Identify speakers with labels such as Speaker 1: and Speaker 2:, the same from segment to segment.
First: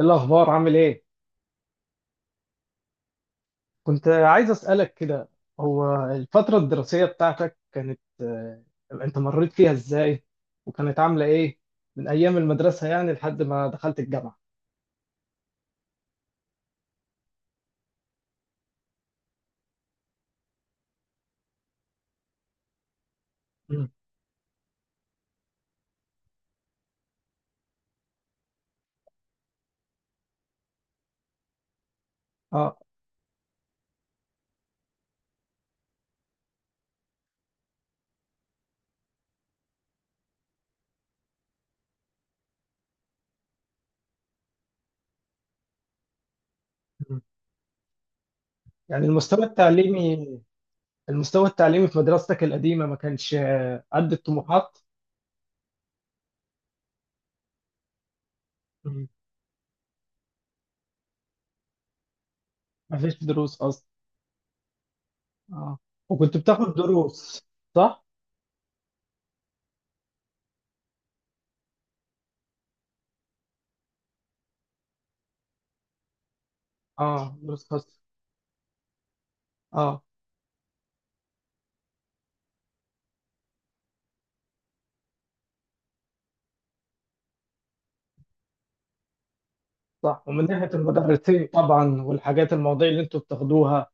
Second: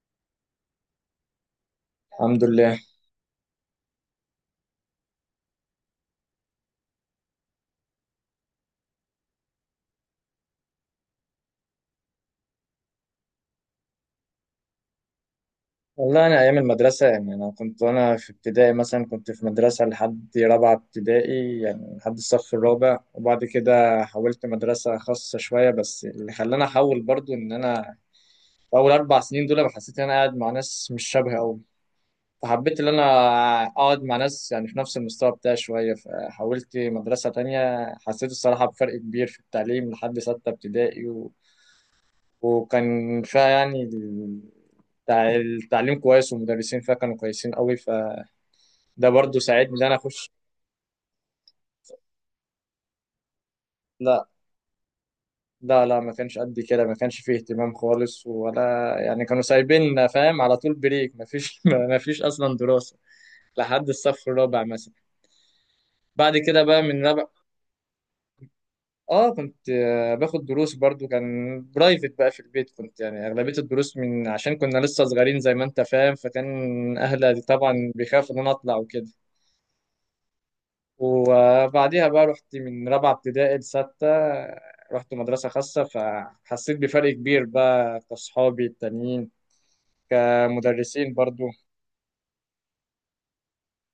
Speaker 1: إيه الأخبار عامل إيه؟
Speaker 2: الحمد لله.
Speaker 1: كنت عايز أسألك كده. هو الفترة الدراسية بتاعتك كانت أنت مريت فيها إزاي؟ وكانت عاملة إيه؟ من أيام المدرسة يعني لحد ما دخلت الجامعة.
Speaker 2: والله أنا أيام المدرسة، أنا كنت وأنا في ابتدائي مثلا كنت في مدرسة لحد رابعة ابتدائي، يعني لحد الصف الرابع، وبعد
Speaker 1: مم.
Speaker 2: كده حولت مدرسة خاصة شوية. بس اللي خلاني أحول برضو إن أنا في أول أربع سنين دول أنا حسيت إن أنا قاعد مع ناس مش شبهي أوي،
Speaker 1: آه.
Speaker 2: فحبيت إن أنا أقعد مع ناس يعني في نفس المستوى بتاعي شوية، فحولت مدرسة تانية. حسيت الصراحة بفرق كبير في التعليم لحد ستة ابتدائي، وكان فيها يعني التعليم كويس والمدرسين فيها كانوا
Speaker 1: مم.
Speaker 2: كويسين قوي، فده
Speaker 1: يعني
Speaker 2: برضو
Speaker 1: المستوى
Speaker 2: ساعدني ان انا
Speaker 1: التعليمي
Speaker 2: اخش.
Speaker 1: المستوى التعليمي في مدرستك القديمة ما كانش قد
Speaker 2: لا
Speaker 1: الطموحات؟
Speaker 2: لا لا، ما كانش قد كده، ما كانش فيه اهتمام خالص ولا
Speaker 1: مم.
Speaker 2: يعني، كانوا سايبيننا فاهم؟ على طول بريك، ما فيش ما فيش اصلا دراسة
Speaker 1: ما فيش دروس أصلا.
Speaker 2: لحد الصف الرابع مثلا.
Speaker 1: آه، وكنت
Speaker 2: بعد كده
Speaker 1: بتاخد
Speaker 2: بقى من رابع،
Speaker 1: دروس صح؟
Speaker 2: اه كنت باخد دروس برضو، كان برايفت بقى في البيت، كنت يعني اغلبية الدروس، من عشان كنا لسه صغيرين زي ما انت فاهم، فكان
Speaker 1: آه،
Speaker 2: اهلي
Speaker 1: دروس
Speaker 2: طبعا
Speaker 1: خاصة.
Speaker 2: بيخافوا ان انا اطلع وكده.
Speaker 1: آه.
Speaker 2: وبعديها بقى رحت من رابعة ابتدائي لستة، رحت مدرسة خاصة، فحسيت بفرق كبير بقى كأصحابي التانيين.
Speaker 1: صح، ومن ناحية
Speaker 2: كمدرسين برضو،
Speaker 1: المدرسين طبعا والحاجات المواضيع اللي أنتوا بتاخدوها.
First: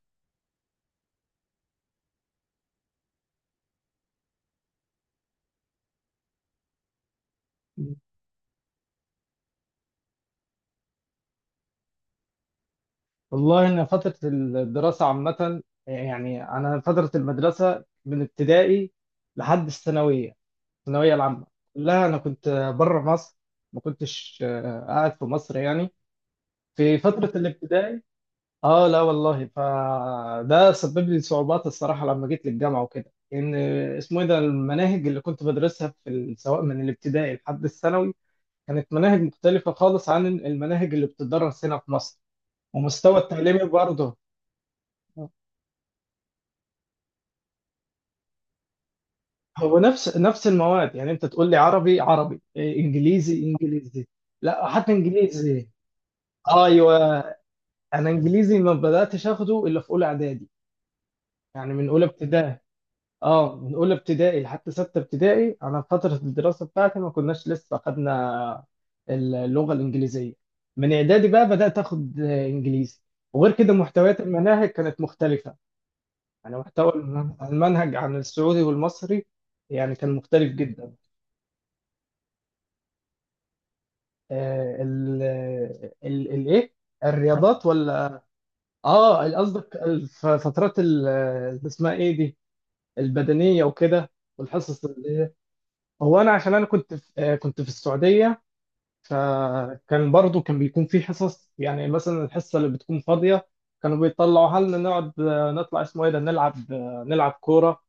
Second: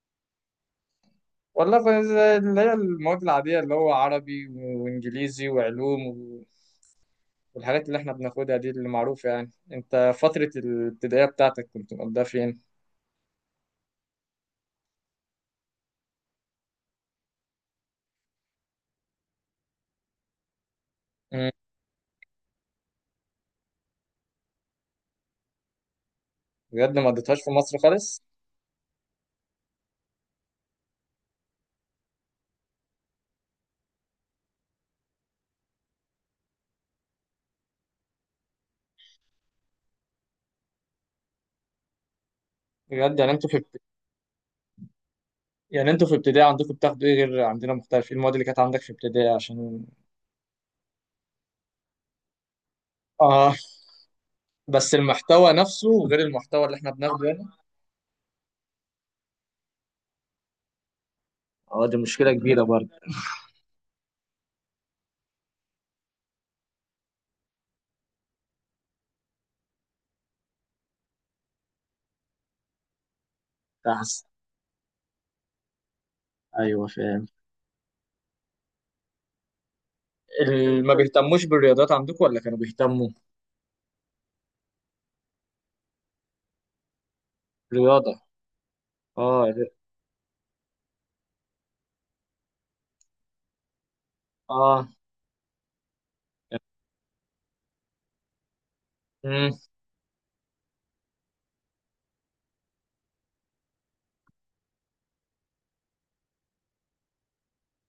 Speaker 2: والله زي اللي هي المواد العادية اللي هو عربي وإنجليزي وعلوم و- والحاجات اللي احنا بناخدها دي اللي معروفة. يعني انت فترة الابتدائية بتاعتك كنت مقضيها فين؟
Speaker 1: والله إن فترة الدراسة عامة، يعني أنا فترة المدرسة من ابتدائي لحد الثانوية، الثانوية العامة
Speaker 2: مم.
Speaker 1: كلها أنا كنت بره مصر، ما كنتش قاعد في مصر يعني. في
Speaker 2: بجد ما
Speaker 1: فترة
Speaker 2: قضيتهاش في مصر
Speaker 1: الابتدائي
Speaker 2: خالص؟
Speaker 1: آه لا والله، فده سبب لي صعوبات الصراحة لما جيت للجامعة وكده، إن اسمه إيه ده المناهج اللي كنت بدرسها في سواء من الابتدائي لحد الثانوي كانت مناهج مختلفة خالص عن المناهج اللي بتدرس هنا في مصر، ومستوى
Speaker 2: بجد
Speaker 1: التعليمي برضه
Speaker 2: يعني انتوا في ابتدائي عندكم بتاخدوا ايه؟ غير عندنا مختلف، ايه المواد اللي كانت عندك في ابتدائي
Speaker 1: هو
Speaker 2: عشان؟
Speaker 1: نفس المواد. يعني انت تقول لي عربي عربي إيه، انجليزي
Speaker 2: اه.
Speaker 1: انجليزي. لا حتى
Speaker 2: بس المحتوى
Speaker 1: انجليزي.
Speaker 2: نفسه غير المحتوى اللي احنا
Speaker 1: ايوه،
Speaker 2: بناخده هنا.
Speaker 1: انا انجليزي ما بداتش اخده الا في اولى اعدادي، يعني
Speaker 2: اه
Speaker 1: من
Speaker 2: دي
Speaker 1: اولى
Speaker 2: مشكلة
Speaker 1: ابتدائي.
Speaker 2: كبيرة برضه.
Speaker 1: اه، من اولى ابتدائي لحد سته ابتدائي انا في فتره الدراسه بتاعتي ما كناش لسه اخدنا اللغه الانجليزيه، من اعدادي بقى بدات اخد انجليزي، وغير كده محتويات
Speaker 2: تحس.
Speaker 1: المناهج كانت مختلفه. يعني
Speaker 2: ايوه
Speaker 1: محتوى
Speaker 2: فاهم.
Speaker 1: المنهج عن السعودي والمصري، يعني كان مختلف جدا.
Speaker 2: ما بيهتموش بالرياضات عندكم ولا كانوا بيهتموا؟
Speaker 1: آه، ال ال الايه الرياضات
Speaker 2: رياضة.
Speaker 1: ولا؟ اه
Speaker 2: اه ر-
Speaker 1: قصدك فترات اللي اسمها ايه دي، البدنيه وكده، والحصص
Speaker 2: اه.
Speaker 1: هو انا عشان انا كنت في آه، كنت في السعوديه،
Speaker 2: امم.
Speaker 1: فكان برضو كان بيكون في حصص. يعني مثلا الحصه اللي بتكون فاضيه كانوا بيطلعوا حالنا، نقعد آه، نطلع اسمه ايه ده نلعب كوره.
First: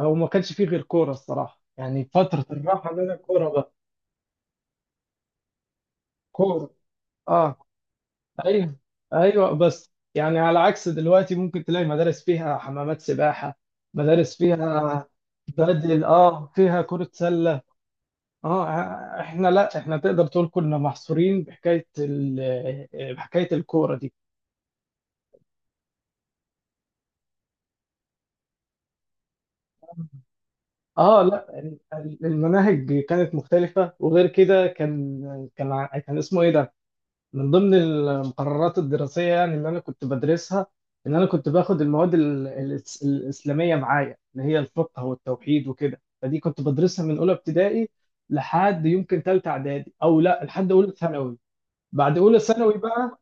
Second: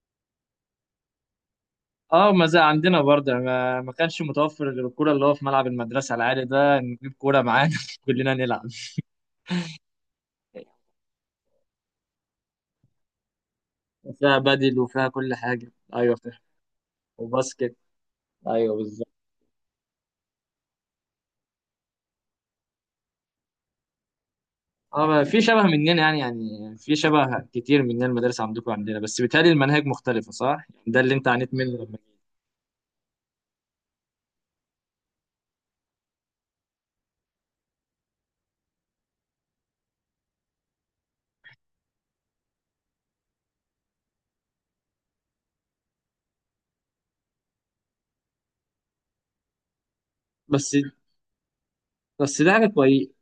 Speaker 1: هو ما كانش فيه غير كوره الصراحه، يعني
Speaker 2: اه
Speaker 1: فتره
Speaker 2: ما زي
Speaker 1: الراحه
Speaker 2: عندنا
Speaker 1: لنا
Speaker 2: برضه،
Speaker 1: كوره بقى.
Speaker 2: ما كانش متوفر غير الكورة، اللي هو في ملعب المدرسة العالي
Speaker 1: كوره،
Speaker 2: ده نجيب كورة
Speaker 1: اه.
Speaker 2: معانا كلنا نلعب.
Speaker 1: ايوه، ايوه، بس يعني على عكس دلوقتي ممكن تلاقي مدارس فيها حمامات سباحه، مدارس
Speaker 2: فيها بدل
Speaker 1: فيها
Speaker 2: وفيها كل حاجة،
Speaker 1: بدل،
Speaker 2: ايوه فاهم.
Speaker 1: اه، فيها كره سله.
Speaker 2: وباسكت.
Speaker 1: اه،
Speaker 2: ايوه بالظبط.
Speaker 1: احنا لا، احنا تقدر تقول كنا محصورين بحكايه بحكايه الكوره دي.
Speaker 2: اه بقى في شبه مننا، يعني في شبه كتير مننا، المدارس عندكم عندنا، بس بيتهيألي المناهج مختلفة صح؟ يعني ده اللي
Speaker 1: اه
Speaker 2: انت عانيت
Speaker 1: لا،
Speaker 2: منه لما جيت.
Speaker 1: المناهج كانت مختلفه، وغير كده كان اسمه ايه ده من ضمن المقررات الدراسية، يعني اللي أنا كنت بدرسها إن أنا كنت باخد المواد الإسلامية معايا، اللي هي الفقه والتوحيد وكده، فدي كنت بدرسها من أولى ابتدائي لحد يمكن تالتة إعدادي، أو لا لحد
Speaker 2: بس
Speaker 1: أولى ثانوي. بعد أولى
Speaker 2: بس ده حاجة
Speaker 1: ثانوي
Speaker 2: كويسة.
Speaker 1: بقى.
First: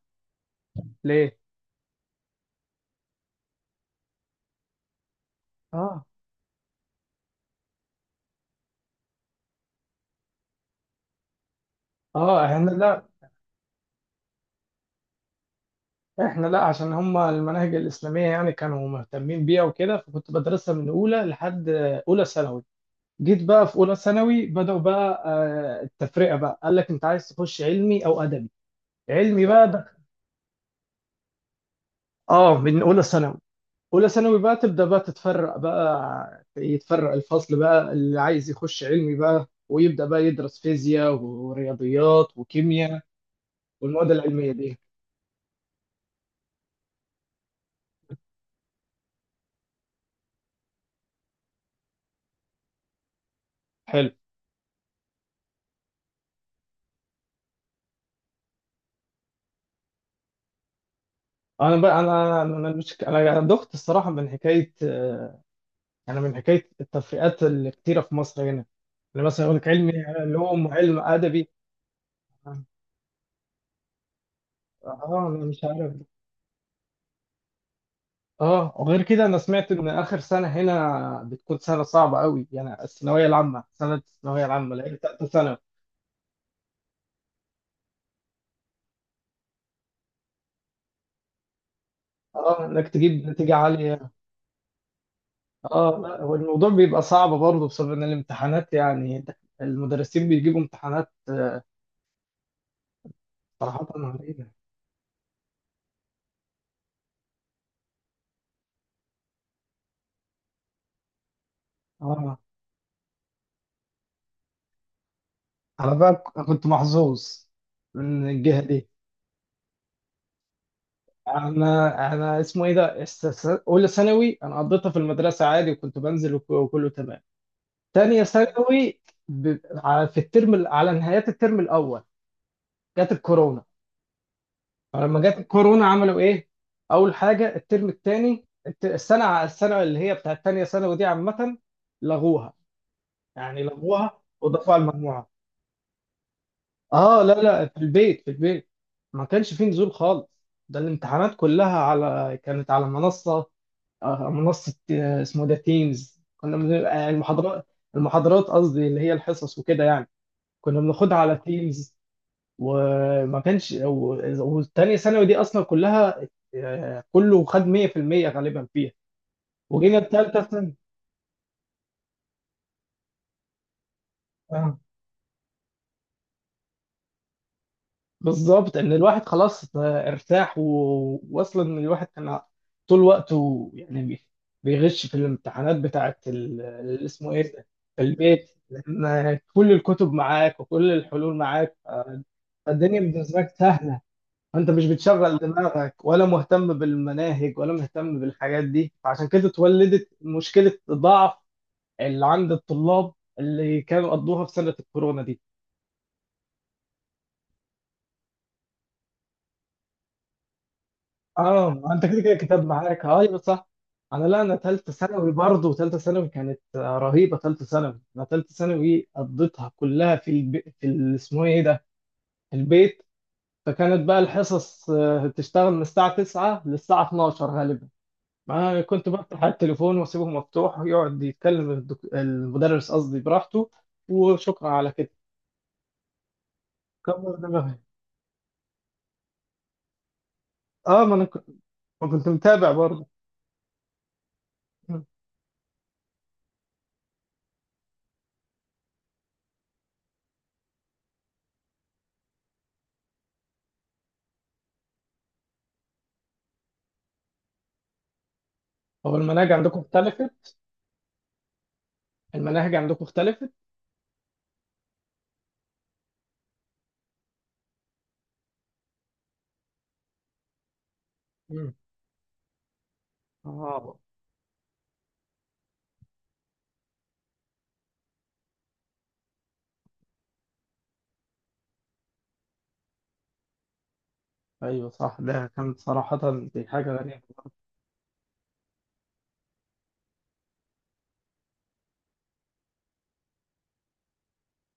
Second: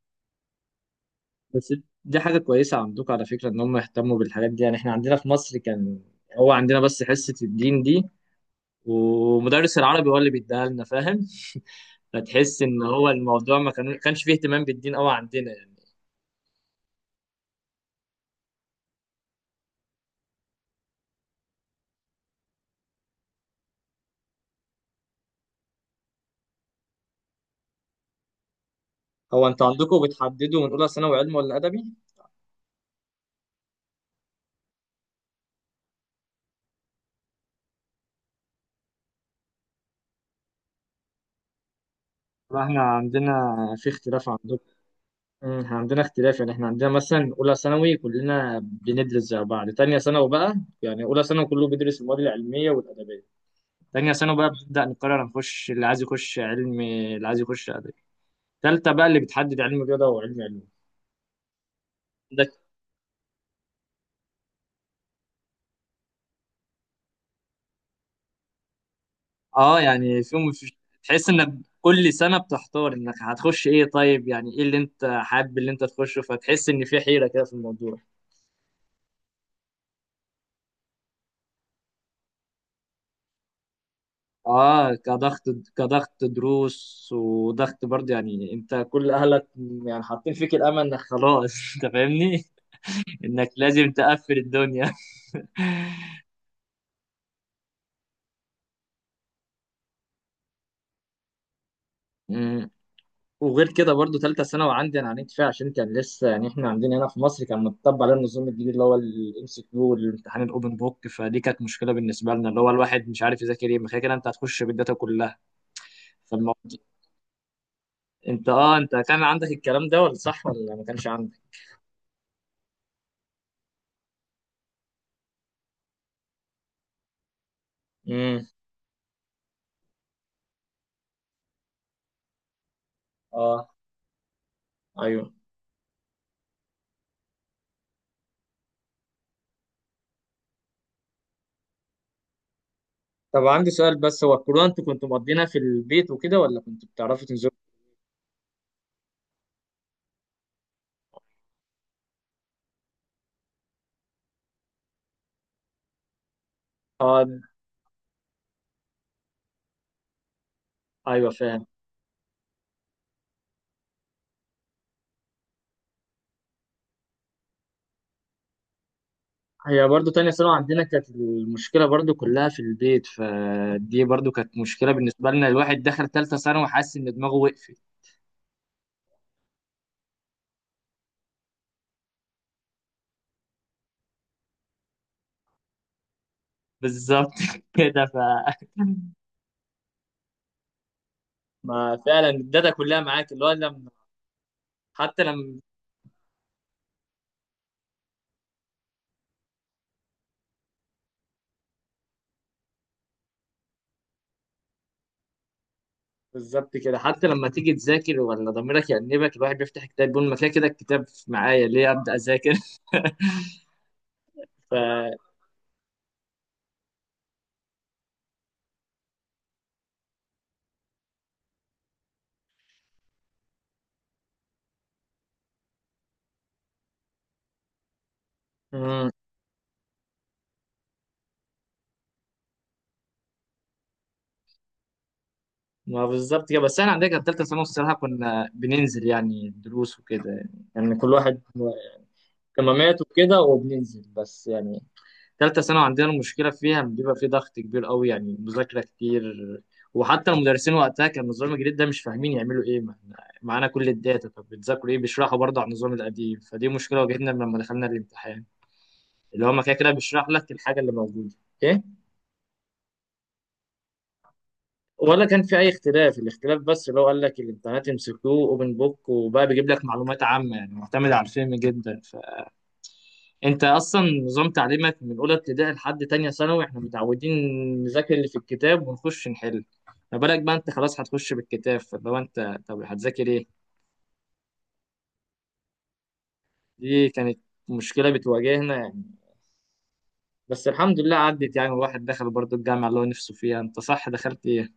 Speaker 1: ليه؟
Speaker 2: بس دي حاجة كويسة عندكم على فكرة، ان هم يهتموا بالحاجات دي. يعني احنا عندنا في مصر كان،
Speaker 1: آه.
Speaker 2: هو عندنا بس حصة الدين دي، ومدرس العربي هو اللي بيديها لنا، فاهم؟
Speaker 1: آه،
Speaker 2: فتحس
Speaker 1: إحنا
Speaker 2: ان
Speaker 1: لا،
Speaker 2: هو الموضوع ما كان- كانش فيه اهتمام بالدين قوي عندنا يعني.
Speaker 1: إحنا لا عشان هما المناهج الإسلامية يعني كانوا مهتمين بيها وكده، فكنت بدرسها من أولى لحد أولى ثانوي. جيت بقى في أولى ثانوي بدأوا بقى التفرقة بقى، قال لك أنت عايز تخش علمي أو أدبي. علمي
Speaker 2: هو انتوا
Speaker 1: بقى ده.
Speaker 2: عندكم بتحددوا من اولى ثانوي علم ولا ادبي؟
Speaker 1: اه، من اولى ثانوي. اولى ثانوي بقى تبدا بقى تتفرق، بقى يتفرق الفصل بقى، اللي عايز يخش علمي بقى ويبدا بقى يدرس فيزياء ورياضيات
Speaker 2: لا، احنا
Speaker 1: وكيمياء
Speaker 2: عندنا في
Speaker 1: والمواد
Speaker 2: اختلاف
Speaker 1: العلميه
Speaker 2: عندكم.
Speaker 1: دي.
Speaker 2: مم، احنا عندنا اختلاف. يعني احنا عندنا مثلا اولى ثانوي كلنا بندرس زي بعض، تانية ثانوي بقى، يعني اولى ثانوي كله بيدرس المواد العلميه والادبيه،
Speaker 1: حلو.
Speaker 2: تانية ثانوي بقى بنبدا نقرر نخش اللي عايز يخش علم اللي عايز يخش ادبي، تالتة بقى اللي بتحدد علم رياضه وعلم علوم.
Speaker 1: انا بقى، انا
Speaker 2: عندك.
Speaker 1: انا مش، انا دخت الصراحه من حكايه، انا من حكايه التفرقات الكتيره في مصر هنا. يعني مثلا يقول لك
Speaker 2: اه
Speaker 1: علمي
Speaker 2: يعني فيهم
Speaker 1: علوم
Speaker 2: في...
Speaker 1: وعلم
Speaker 2: تحس
Speaker 1: ادبي.
Speaker 2: انك كل سنه
Speaker 1: اه.
Speaker 2: بتحتار انك هتخش ايه، طيب يعني ايه اللي انت
Speaker 1: انا
Speaker 2: حابب
Speaker 1: مش
Speaker 2: اللي انت
Speaker 1: عارف.
Speaker 2: تخشه، فتحس ان في حيره كده في الموضوع.
Speaker 1: اه، وغير كده انا سمعت ان اخر سنه هنا بتكون سنه صعبه قوي، يعني الثانويه العامه، سنه الثانويه العامه اللي
Speaker 2: اه
Speaker 1: هي ثالثه
Speaker 2: كضغط،
Speaker 1: ثانوي.
Speaker 2: كضغط دروس وضغط برضه، يعني انت كل اهلك يعني حاطين فيك الامل، انك خلاص انت فاهمني،
Speaker 1: اه، انك تجيب
Speaker 2: انك
Speaker 1: نتيجه
Speaker 2: لازم
Speaker 1: عاليه.
Speaker 2: تقفل الدنيا.
Speaker 1: اه لا، والموضوع بيبقى صعب برضه بسبب ان الامتحانات يعني المدرسين بيجيبوا امتحانات
Speaker 2: أمم. وغير
Speaker 1: صراحه
Speaker 2: كده برضه ثالثه
Speaker 1: علينا.
Speaker 2: ثانوي عندي انا عانيت فيها، عشان كان لسه يعني احنا عندنا هنا في مصر كان متطبق على النظام الجديد اللي هو الام سي كيو والامتحان الاوبن بوك، فدي كانت مشكله بالنسبه
Speaker 1: اه،
Speaker 2: لنا، اللي هو الواحد مش عارف يذاكر ايه، ما كده كده انت هتخش بالداتا كلها.
Speaker 1: انا بقى
Speaker 2: فالموضوع،
Speaker 1: كنت محظوظ من
Speaker 2: انت
Speaker 1: الجهه
Speaker 2: اه
Speaker 1: دي.
Speaker 2: انت كان عندك الكلام ده ولا صح ولا ما كانش عندك؟
Speaker 1: انا اسمه ايه ده اولى ثانوي انا قضيتها في المدرسه عادي، وكنت بنزل وكله تمام. تانية
Speaker 2: امم.
Speaker 1: ثانوي ب... على- في الترم ال- على نهايات الترم الأول جت الكورونا.
Speaker 2: اه.
Speaker 1: فلما
Speaker 2: ايوه.
Speaker 1: جت الكورونا عملوا إيه؟ أول حاجة الترم التاني السنة اللي هي بتاعت تانية ثانوي دي عامة لغوها.
Speaker 2: طب
Speaker 1: يعني
Speaker 2: عندي سؤال
Speaker 1: لغوها
Speaker 2: بس، هو الكورونا
Speaker 1: وضافوها على
Speaker 2: انتوا كنتوا
Speaker 1: المجموعة.
Speaker 2: مقضينها في البيت وكده ولا كنتوا
Speaker 1: آه
Speaker 2: بتعرفوا
Speaker 1: لا
Speaker 2: تنزلوا؟
Speaker 1: لا، في البيت، في البيت، ما كانش فيه نزول خالص. ده الامتحانات كلها كانت على منصة، منصة اسمه ده تيمز.
Speaker 2: اه.
Speaker 1: المحاضرات قصدي اللي هي الحصص وكده، يعني كنا بناخدها
Speaker 2: ايوه
Speaker 1: على
Speaker 2: فاهم.
Speaker 1: تيمز. وما كانش والتانية ثانوي دي أصلا كلها، كله خد 100% غالبا فيها.
Speaker 2: هي
Speaker 1: وجينا
Speaker 2: برضو تانية
Speaker 1: التالتة
Speaker 2: ثانوي
Speaker 1: ثانوي
Speaker 2: عندنا كانت المشكلة برضو كلها في البيت، فدي برضو كانت
Speaker 1: آه،
Speaker 2: مشكلة بالنسبة لنا، الواحد دخل تالتة ثانوي وحاسس إن دماغه وقفت.
Speaker 1: بالظبط إن الواحد خلاص ارتاح، وأصلا الواحد كان طول وقته يعني بيغش في الامتحانات بتاعة اللي اسمه
Speaker 2: بالظبط
Speaker 1: إيه ده، في
Speaker 2: كده ف.
Speaker 1: البيت، لأن كل الكتب معاك وكل الحلول معاك
Speaker 2: ما فعلا الداتا
Speaker 1: فالدنيا
Speaker 2: كلها معاك،
Speaker 1: بالنسبة
Speaker 2: اللي
Speaker 1: لك
Speaker 2: هو لما.
Speaker 1: سهلة. انت مش
Speaker 2: حتى
Speaker 1: بتشغل
Speaker 2: لما.
Speaker 1: دماغك ولا مهتم بالمناهج ولا مهتم بالحاجات دي، فعشان كده اتولدت مشكلة ضعف اللي عند الطلاب اللي كانوا قضوها في سنة الكورونا دي.
Speaker 2: بالظبط كده، حتى لما تيجي تذاكر ولا ضميرك يأنبك، الواحد بيفتح كتاب يقول ما كده كده الكتاب معايا
Speaker 1: اه،
Speaker 2: ليه
Speaker 1: انت
Speaker 2: أبدأ
Speaker 1: كده كده
Speaker 2: أذاكر.
Speaker 1: كتاب معاك، ايوه صح. انا لا، انا ثالثه ثانوي برضه، ثالثه ثانوي كانت رهيبه. ثالثه ثانوي انا، ثالثه ثانوي قضيتها كلها في الب... في ال- اسمه ايه ده، في البيت. فكانت بقى الحصص بتشتغل من الساعه 9 للساعه 12 غالبا.
Speaker 2: ف.
Speaker 1: ما كنت بفتح على التليفون واسيبه مفتوح، يقعد يتكلم المدرس قصدي براحته، وشكرا على كده.
Speaker 2: ما بالظبط كده، بس احنا عندنا كانت
Speaker 1: كبر
Speaker 2: ثالثه ثانوي
Speaker 1: دماغي.
Speaker 2: الصراحه كنا بننزل يعني دروس وكده، يعني
Speaker 1: اه،
Speaker 2: كل
Speaker 1: ما انا
Speaker 2: واحد
Speaker 1: كنت ما كنت متابع
Speaker 2: اهتمامات
Speaker 1: برضه.
Speaker 2: وكده وبننزل، بس يعني
Speaker 1: مم.
Speaker 2: ثالثه ثانوي عندنا المشكله فيها بيبقى في ضغط كبير قوي، يعني مذاكره كتير. وحتى المدرسين وقتها كان النظام الجديد ده مش فاهمين يعملوا ايه، ما إحنا معانا كل الداتا، طب بتذاكروا ايه؟ بيشرحوا برضه على النظام القديم، فدي مشكله واجهتنا لما دخلنا الامتحان،
Speaker 1: هو
Speaker 2: اللي هو
Speaker 1: المناهج
Speaker 2: ما كده
Speaker 1: عندكم
Speaker 2: كده بيشرح لك
Speaker 1: اختلفت.
Speaker 2: الحاجه اللي موجوده. إيه؟
Speaker 1: المناهج عندكم اختلفت.
Speaker 2: ولا كان في اي اختلاف؟ الاختلاف بس اللي هو قال لك الامتحانات يمسكوه اوبن بوك، وبقى بيجيب لك معلومات عامه، يعني معتمد على الفهم
Speaker 1: مم.
Speaker 2: جدا. فانت
Speaker 1: اه
Speaker 2: اصلا نظام تعليمك من اولى ابتدائي لحد تانية ثانوي احنا متعودين نذاكر اللي في الكتاب ونخش نحل. ما بالك بقى انت خلاص هتخش بالكتاب، فاللي هو انت طب هتذاكر ايه؟
Speaker 1: ايوه صح، ده كانت صراحة دي حاجة
Speaker 2: دي
Speaker 1: غريبة.
Speaker 2: كانت مشكله بتواجهنا يعني. بس الحمد لله عدت، يعني الواحد دخل برضه الجامعه اللي هو نفسه فيها. انت صح دخلت ايه؟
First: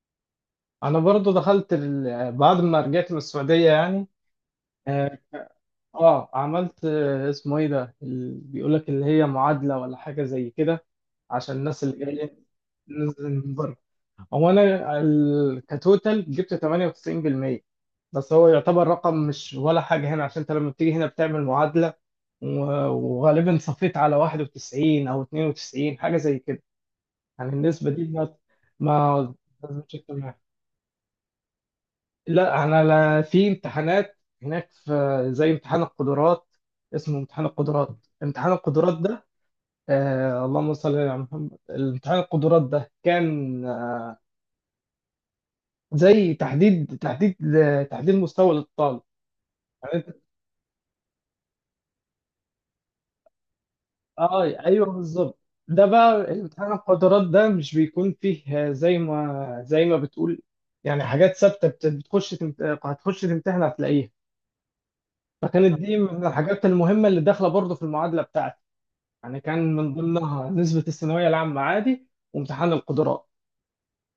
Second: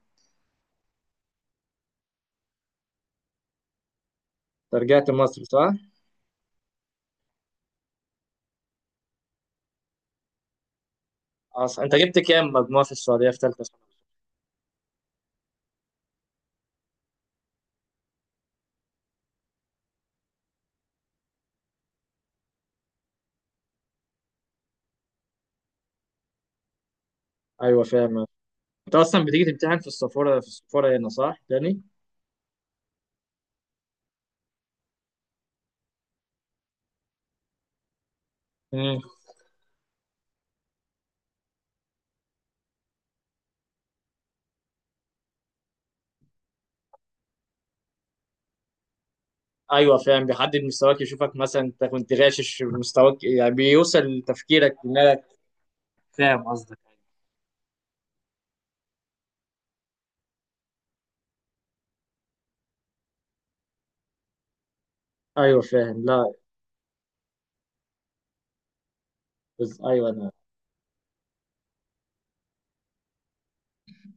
Speaker 1: انا برضه دخلت بعد ما رجعت من السعودية يعني.
Speaker 2: أنت رجعت
Speaker 1: اه،
Speaker 2: مصر صح؟
Speaker 1: عملت اسمه ايه ده بيقول لك اللي هي معادلة ولا حاجة زي كده، عشان الناس
Speaker 2: أصلا انت
Speaker 1: اللي
Speaker 2: جبت
Speaker 1: جاية.
Speaker 2: كام مجموع في السعوديه في ثالثه ثانوي؟
Speaker 1: هو انا كتوتال جبت 98%، بس هو يعتبر رقم مش ولا حاجه هنا، عشان انت لما بتيجي هنا بتعمل معادله، وغالبا صفيت على 91 او 92 حاجه زي كده، يعني
Speaker 2: ايوه
Speaker 1: النسبه دي
Speaker 2: فاهم.
Speaker 1: ما
Speaker 2: انت اصلا
Speaker 1: ما
Speaker 2: بتيجي تمتحن في
Speaker 1: لازمش تمام.
Speaker 2: السفاره، في السفاره هنا صح تاني؟
Speaker 1: لا انا، لا في امتحانات هناك، في زي امتحان القدرات، اسمه امتحان القدرات. امتحان القدرات
Speaker 2: امم.
Speaker 1: ده، آه اللهم صل على محمد، امتحان القدرات ده كان زي تحديد مستوى للطالب.
Speaker 2: ايوه
Speaker 1: يعني أنت-
Speaker 2: فاهم، بيحدد مستواك، يشوفك مثلا انت كنت غاشش في مستواك يعني، بيوصل
Speaker 1: اه
Speaker 2: تفكيرك
Speaker 1: ايوه
Speaker 2: انك.
Speaker 1: بالظبط. ده بقى
Speaker 2: فاهم
Speaker 1: امتحان
Speaker 2: قصدك.
Speaker 1: القدرات ده مش بيكون فيه زي ما بتقول يعني، حاجات ثابته بتخش هتخش تمتحن هتلاقيها.
Speaker 2: ايوه
Speaker 1: فكانت دي
Speaker 2: فاهم.
Speaker 1: من
Speaker 2: لا.
Speaker 1: الحاجات المهمه اللي داخله برضه في المعادله بتاعتي، يعني كان
Speaker 2: بس
Speaker 1: من
Speaker 2: ايوه انا.
Speaker 1: ضمنها نسبه الثانويه العامه عادي وامتحان القدرات.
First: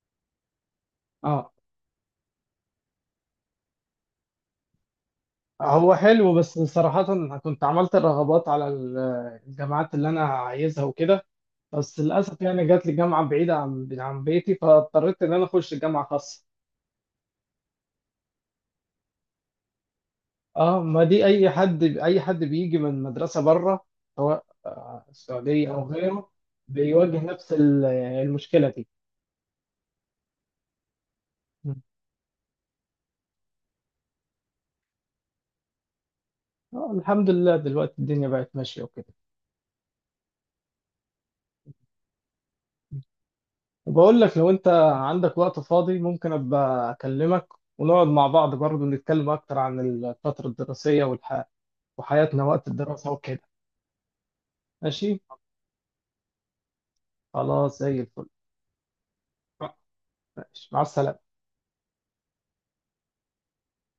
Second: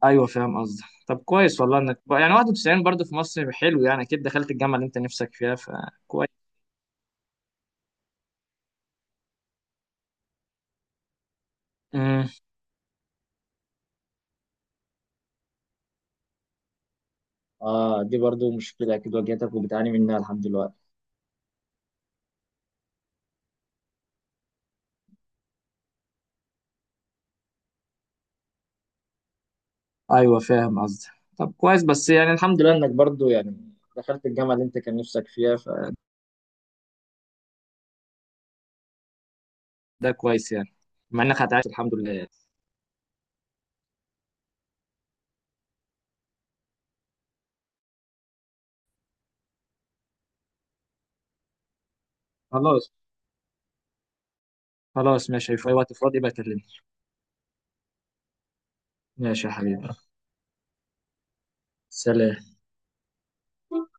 Speaker 2: ايوه فاهم قصدك. طب
Speaker 1: اه.
Speaker 2: كويس والله، يعني 91 برضه في مصر حلو، يعني اكيد دخلت الجامعه اللي انت نفسك فيها،
Speaker 1: هو حلو
Speaker 2: فكويس.
Speaker 1: بس صراحه أنا كنت عملت الرغبات على الجامعات اللي انا عايزها وكده، بس
Speaker 2: امم.
Speaker 1: للاسف يعني جات لي جامعه بعيده عن بيتي، فاضطريت ان انا اخش جامعه خاصه.
Speaker 2: اه دي برضو مشكله اكيد واجهتك وبتعاني منها لحد
Speaker 1: اه،
Speaker 2: دلوقتي.
Speaker 1: ما دي اي حد، اي حد بيجي من مدرسه بره، سواء السعوديه او غيره، بيواجه نفس يعني المشكله دي.
Speaker 2: ايوه فاهم قصدك. طب
Speaker 1: مم.
Speaker 2: كويس، بس يعني الحمد لله انك برضو يعني دخلت الجامعه اللي انت كان نفسك فيها.
Speaker 1: الحمد لله دلوقتي الدنيا بقت ماشيه وكده.
Speaker 2: ده كويس يعني، مع انك هتعيش الحمد لله يعني.
Speaker 1: وبقول لك لو انت عندك وقت فاضي ممكن ابقى اكلمك ونقعد مع بعض برضه نتكلم اكتر عن الفتره الدراسيه وحياتنا وقت
Speaker 2: خلاص.
Speaker 1: الدراسه وكده. ماشي.
Speaker 2: خلاص ماشي، في اي وقت فاضي بكلمني.
Speaker 1: خلاص زي الفل.
Speaker 2: ماشي يا حبيبي.
Speaker 1: ماشي مع السلامه.
Speaker 2: سلام.